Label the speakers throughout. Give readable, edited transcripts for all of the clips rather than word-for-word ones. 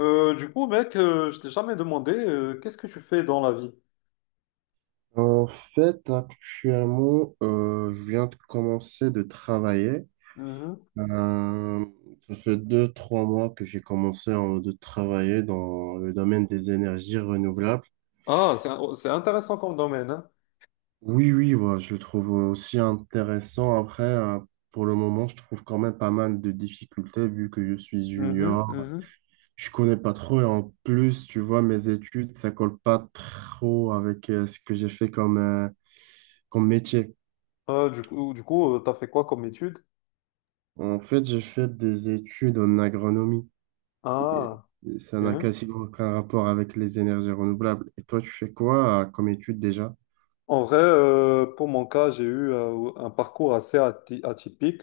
Speaker 1: Mec, je t'ai jamais demandé qu'est-ce que tu fais dans la vie?
Speaker 2: En fait, actuellement, je viens de commencer de travailler.
Speaker 1: Mhm.
Speaker 2: Euh, Ça fait deux, trois mois que j'ai commencé de travailler dans le domaine des énergies renouvelables.
Speaker 1: Ah, c'est intéressant comme domaine, hein.
Speaker 2: Oui, oui, moi, je le trouve aussi intéressant. Après, pour le moment, je trouve quand même pas mal de difficultés vu que je suis
Speaker 1: Mhm,
Speaker 2: junior.
Speaker 1: mhm.
Speaker 2: Je connais pas trop et en plus, tu vois, mes études, ça colle pas trop avec ce que j'ai fait comme, comme métier.
Speaker 1: T'as fait quoi comme étude?
Speaker 2: En fait, j'ai fait des études en agronomie. Et
Speaker 1: Ah.
Speaker 2: et ça n'a quasiment aucun rapport avec les énergies renouvelables. Et toi, tu fais quoi comme étude déjà?
Speaker 1: En vrai, pour mon cas, j'ai eu un parcours atypique.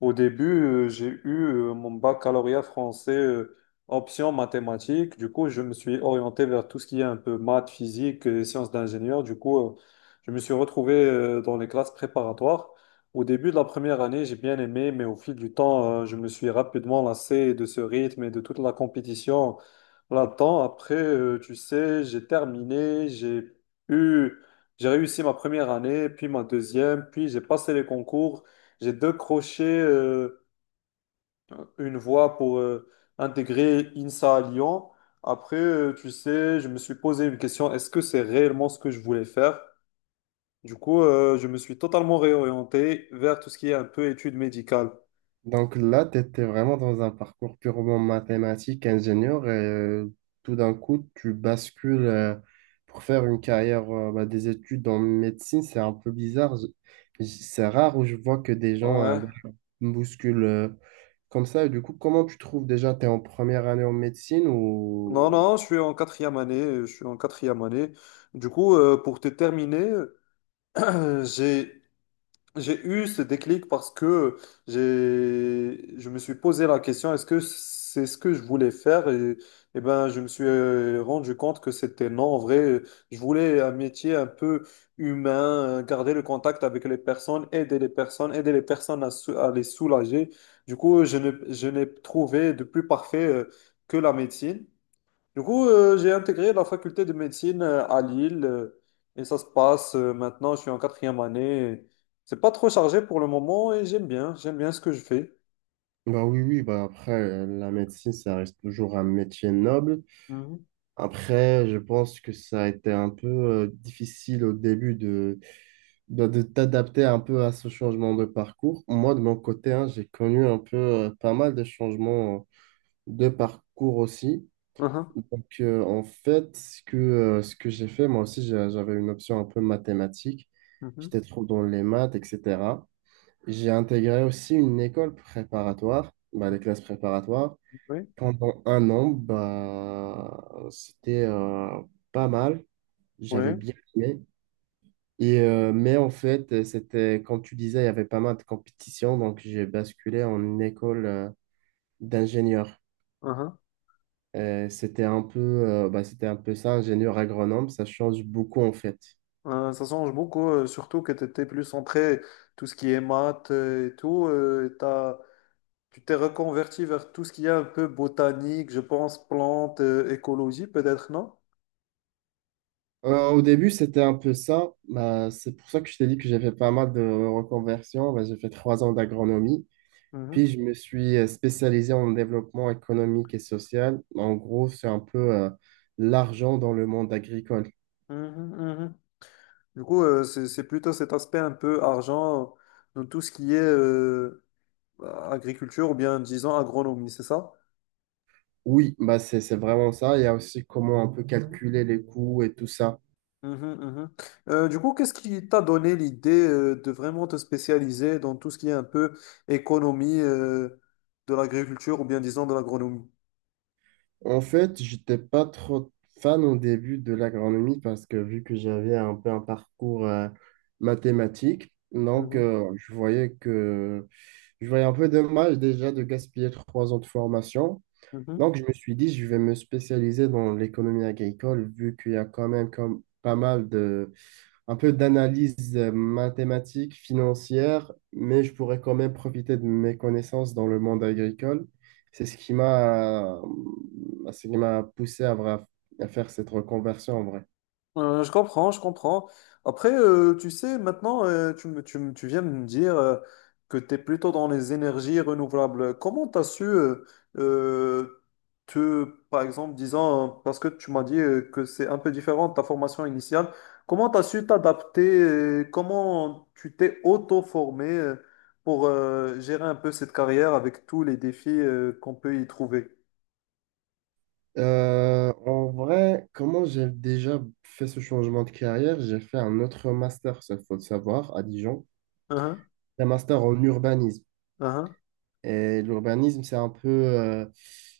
Speaker 1: Au début, j'ai eu mon baccalauréat français option mathématiques. Du coup, je me suis orienté vers tout ce qui est un peu maths, physique, et sciences d'ingénieur. Du coup, je me suis retrouvé dans les classes préparatoires. Au début de la première année, j'ai bien aimé, mais au fil du temps, je me suis rapidement lassé de ce rythme et de toute la compétition là-dedans. Après, tu sais, j'ai terminé, j'ai eu j'ai réussi ma première année, puis ma deuxième, puis j'ai passé les concours. J'ai décroché une voie pour intégrer INSA à Lyon. Après, tu sais, je me suis posé une question, est-ce que c'est réellement ce que je voulais faire? Du coup, je me suis totalement réorienté vers tout ce qui est un peu études médicales.
Speaker 2: Donc là, tu étais vraiment dans un parcours purement mathématique, ingénieur, et tout d'un coup, tu bascules pour faire une carrière, bah, des études en médecine. C'est un peu bizarre. C'est rare où je vois que des gens,
Speaker 1: Ouais.
Speaker 2: bah, bousculent comme ça. Et du coup, comment tu trouves déjà? Tu es en première année en médecine
Speaker 1: Non,
Speaker 2: ou...
Speaker 1: non, je suis en quatrième année. Je suis en quatrième année. Du coup, pour te terminer, j'ai j'ai eu ce déclic parce que je me suis posé la question, est-ce que c'est ce que je voulais faire? Et ben, je me suis rendu compte que c'était non. En vrai, je voulais un métier un peu humain, garder le contact avec les personnes, aider les personnes, aider les personnes à les soulager. Du coup, je n'ai trouvé de plus parfait que la médecine. Du coup, j'ai intégré la faculté de médecine à Lille et ça se passe maintenant, je suis en quatrième année. C'est pas trop chargé pour le moment et j'aime bien ce que je fais.
Speaker 2: Bah oui, oui, bah après, la médecine, ça reste toujours un métier noble.
Speaker 1: Mhm,
Speaker 2: Après, je pense que ça a été un peu difficile au début de t'adapter un peu à ce changement de parcours. Moi, de mon côté, hein, j'ai connu un peu, pas mal de changements de parcours aussi.
Speaker 1: mhm,
Speaker 2: Donc, en fait, ce que j'ai fait, moi aussi, j'avais une option un peu mathématique.
Speaker 1: mhm,
Speaker 2: J'étais trop dans les maths, etc. J'ai intégré aussi une école préparatoire, bah, des
Speaker 1: mhm.
Speaker 2: classes préparatoires.
Speaker 1: Oui,
Speaker 2: Pendant un an, bah, c'était pas mal. J'avais
Speaker 1: oui.
Speaker 2: bien aimé. Mais en fait, c'était, comme tu disais, il y avait pas mal de compétitions. Donc, j'ai basculé en une école d'ingénieur.
Speaker 1: Mhm.
Speaker 2: C'était un peu, bah, c'était un peu ça, ingénieur agronome. Ça change beaucoup, en fait.
Speaker 1: Ça change beaucoup, surtout que tu étais plus centré tout ce qui est maths et tout. Tu t'es reconverti vers tout ce qui est un peu botanique, je pense, plantes, écologie peut-être, non?
Speaker 2: Au début, c'était un peu ça. Bah, c'est pour ça que je t'ai dit que j'ai fait pas mal de reconversions. Bah, j'ai fait trois ans d'agronomie. Puis
Speaker 1: Mhm,
Speaker 2: je me suis spécialisé en développement économique et social. En gros, c'est un peu l'argent dans le monde agricole.
Speaker 1: mhm, mhm. Du coup, c'est plutôt cet aspect un peu argent dans tout ce qui est agriculture ou bien disons agronomie, c'est ça?
Speaker 2: Oui, bah c'est vraiment ça. Il y a aussi comment un peu calculer les coûts et tout ça.
Speaker 1: Mhm, mhm. Qu'est-ce qui t'a donné l'idée de vraiment te spécialiser dans tout ce qui est un peu économie de l'agriculture ou bien disons de l'agronomie?
Speaker 2: En fait, j'étais pas trop fan au début de l'agronomie parce que vu que j'avais un peu un parcours mathématique, donc
Speaker 1: Mhm,
Speaker 2: je voyais un peu dommage déjà de gaspiller trois ans de formation.
Speaker 1: mhm.
Speaker 2: Donc, je me suis dit, je vais me spécialiser dans l'économie agricole, vu qu'il y a quand même comme pas mal de, un peu d'analyse mathématique, financière, mais je pourrais quand même profiter de mes connaissances dans le monde agricole. C'est ce qui m'a poussé à, à faire cette reconversion en vrai.
Speaker 1: Je comprends, je comprends. Après, tu sais, maintenant, tu viens de me dire que tu es plutôt dans les énergies renouvelables. Comment tu as su, euh, te, par exemple, disant, parce que tu m'as dit que c'est un peu différent de ta formation initiale, comment tu as su t'adapter, comment tu t'es auto-formé pour gérer un peu cette carrière avec tous les défis qu'on peut y trouver?
Speaker 2: En vrai, comment j'ai déjà fait ce changement de carrière? J'ai fait un autre master, ça faut le savoir, à Dijon,
Speaker 1: Uhum,
Speaker 2: un master en urbanisme.
Speaker 1: uhum,
Speaker 2: Et l'urbanisme,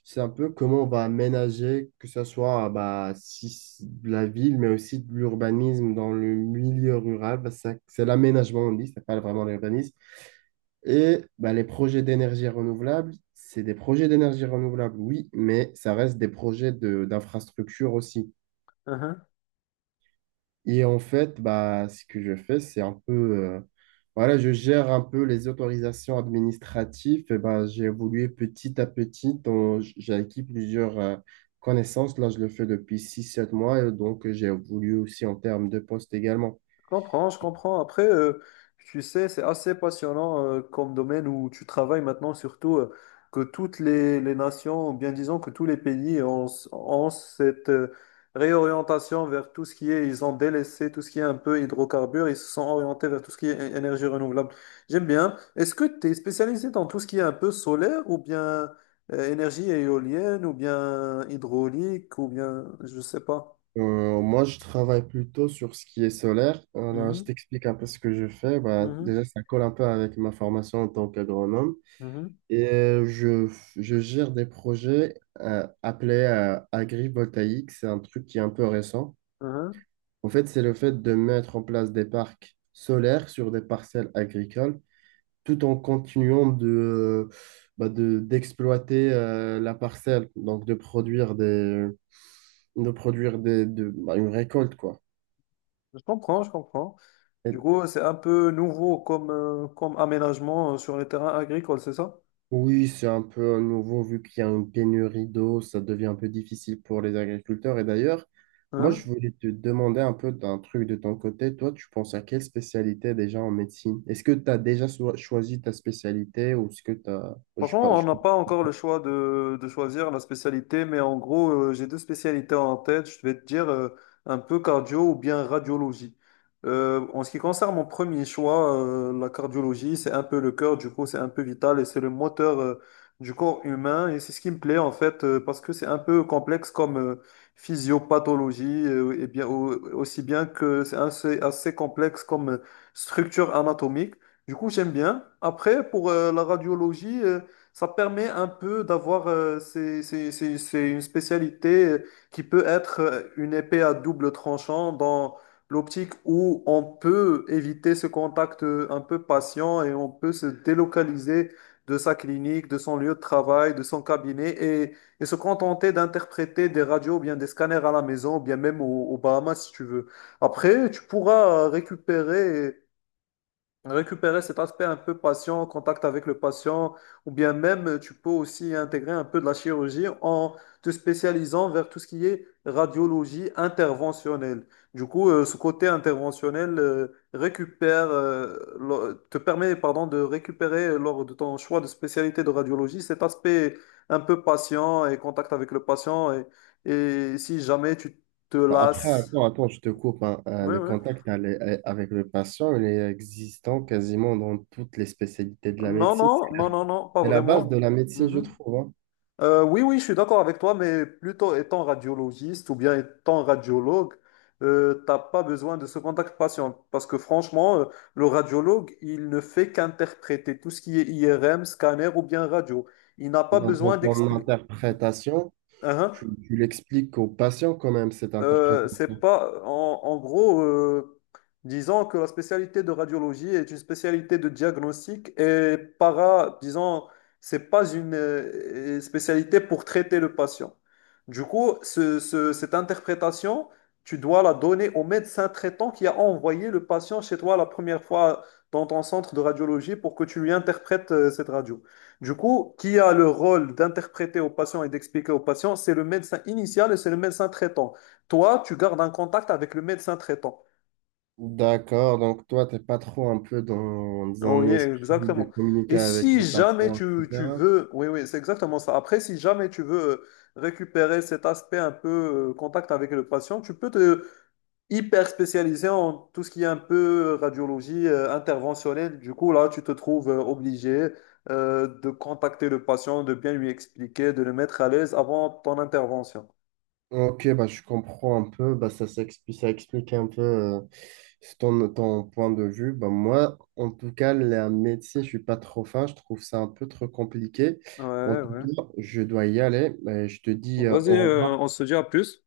Speaker 2: c'est un peu comment on va aménager, que ce soit bah, si, de la ville, mais aussi de l'urbanisme dans le milieu rural. Bah, c'est l'aménagement, on dit, c'est pas vraiment l'urbanisme. Et bah, les projets d'énergie renouvelable, c'est des projets d'énergie renouvelable, oui, mais ça reste des projets de, d'infrastructure aussi.
Speaker 1: uhum.
Speaker 2: Et en fait, bah, ce que je fais, c'est un peu, voilà, je gère un peu les autorisations administratives. Et bah, j'ai évolué petit à petit. Donc, j'ai acquis plusieurs connaissances. Là, je le fais depuis six sept mois. Et donc, j'ai évolué aussi en termes de poste également.
Speaker 1: Je comprends, je comprends. Après, tu sais, c'est assez passionnant comme domaine où tu travailles maintenant, surtout que toutes les nations, ou bien disons que tous les pays ont, ont cette réorientation vers tout ce qui est, ils ont délaissé tout ce qui est un peu hydrocarbures, ils se sont orientés vers tout ce qui est énergie renouvelable. J'aime bien. Est-ce que tu es spécialisé dans tout ce qui est un peu solaire ou bien énergie éolienne ou bien hydraulique ou bien, je sais pas.
Speaker 2: Moi, je travaille plutôt sur ce qui est solaire. Je
Speaker 1: Mhm,
Speaker 2: t'explique un peu ce que je fais. Bah,
Speaker 1: mhm,
Speaker 2: déjà, ça colle un peu avec ma formation en tant qu'agronome.
Speaker 1: mhm,
Speaker 2: Et je gère des projets appelés agrivoltaïques. C'est un truc qui est un peu récent.
Speaker 1: mhm.
Speaker 2: En fait, c'est le fait de mettre en place des parcs solaires sur des parcelles agricoles, tout en continuant de, bah, d'exploiter la parcelle, donc de produire des, bah, une récolte, quoi.
Speaker 1: Je comprends, je comprends. Du coup, c'est un peu nouveau comme, comme aménagement sur les terrains agricoles, c'est ça?
Speaker 2: Oui, c'est un peu à nouveau, vu qu'il y a une pénurie d'eau, ça devient un peu difficile pour les agriculteurs. Et d'ailleurs, moi, je
Speaker 1: Hein.
Speaker 2: voulais te demander un peu d'un truc de ton côté. Toi, tu penses à quelle spécialité déjà en médecine? Est-ce que tu as déjà choisi ta spécialité ou est-ce que tu as... Je sais pas,
Speaker 1: Franchement, on
Speaker 2: je-...
Speaker 1: n'a pas encore le choix de choisir la spécialité, mais en gros, j'ai deux spécialités en tête. Je vais te dire un peu cardio ou bien radiologie. En ce qui concerne mon premier choix, la cardiologie, c'est un peu le cœur, du coup, c'est un peu vital et c'est le moteur du corps humain. Et c'est ce qui me plaît en fait, parce que c'est un peu complexe comme physiopathologie, et aussi bien que c'est assez, assez complexe comme structure anatomique. Du coup, j'aime bien. Après, pour la radiologie, ça permet un peu d'avoir, c'est une spécialité qui peut être une épée à double tranchant dans l'optique où on peut éviter ce contact un peu patient et on peut se délocaliser de sa clinique, de son lieu de travail, de son cabinet et se contenter d'interpréter des radios ou bien des scanners à la maison ou bien même aux Bahamas si tu veux. Après, tu pourras récupérer récupérer cet aspect un peu patient, contact avec le patient, ou bien même tu peux aussi intégrer un peu de la chirurgie en te spécialisant vers tout ce qui est radiologie interventionnelle. Du coup, ce côté interventionnel te permet, pardon, de récupérer lors de ton choix de spécialité de radiologie cet aspect un peu patient et contact avec le patient et si jamais tu te
Speaker 2: Après,
Speaker 1: lasses.
Speaker 2: attends, attends, je te coupe, hein.
Speaker 1: Oui,
Speaker 2: Le
Speaker 1: oui.
Speaker 2: contact avec le patient, il est existant quasiment dans toutes les spécialités de la
Speaker 1: Non,
Speaker 2: médecine.
Speaker 1: non, non, non, non, pas
Speaker 2: C'est la base de
Speaker 1: vraiment.
Speaker 2: la médecine, je
Speaker 1: Mhm.
Speaker 2: trouve, hein.
Speaker 1: Oui, oui, je suis d'accord avec toi, mais plutôt étant radiologiste ou bien étant radiologue, t'as pas besoin de ce contact patient parce que franchement, le radiologue, il ne fait qu'interpréter tout ce qui est IRM, scanner ou bien radio. Il n'a pas
Speaker 2: Dans
Speaker 1: besoin
Speaker 2: ton
Speaker 1: d'expliquer.
Speaker 2: interprétation. Tu l'expliques aux patients quand même, cette interprétation.
Speaker 1: C'est pas, en, en gros, disons que la spécialité de radiologie est une spécialité de diagnostic et para, disons, c'est pas une spécialité pour traiter le patient. Du coup, cette interprétation, tu dois la donner au médecin traitant qui a envoyé le patient chez toi la première fois dans ton centre de radiologie pour que tu lui interprètes cette radio. Du coup, qui a le rôle d'interpréter au patient et d'expliquer au patient? C'est le médecin initial et c'est le médecin traitant toi, tu gardes un contact avec le médecin traitant.
Speaker 2: D'accord, donc toi, t'es pas trop un peu dans un
Speaker 1: Oui,
Speaker 2: esprit de
Speaker 1: exactement.
Speaker 2: communiquer
Speaker 1: Et
Speaker 2: avec
Speaker 1: si
Speaker 2: les
Speaker 1: jamais
Speaker 2: patients,
Speaker 1: tu
Speaker 2: etc.
Speaker 1: veux, oui, oui, c'est exactement ça. Après, si jamais tu veux récupérer cet aspect un peu contact avec le patient, tu peux te hyper spécialiser en tout ce qui est un peu radiologie interventionnelle. Du coup, là, tu te trouves obligé de contacter le patient, de bien lui expliquer, de le mettre à l'aise avant ton intervention.
Speaker 2: Ok, bah, je comprends un peu, bah, ça s'explique, ça explique un peu ton point de vue. Bah, moi, en tout cas, la médecine, je suis pas trop fin, je trouve ça un peu trop compliqué. En
Speaker 1: Ouais,
Speaker 2: tout
Speaker 1: ouais.
Speaker 2: cas, je dois y aller. Je te dis
Speaker 1: Vas-y,
Speaker 2: au revoir.
Speaker 1: on se dit à plus.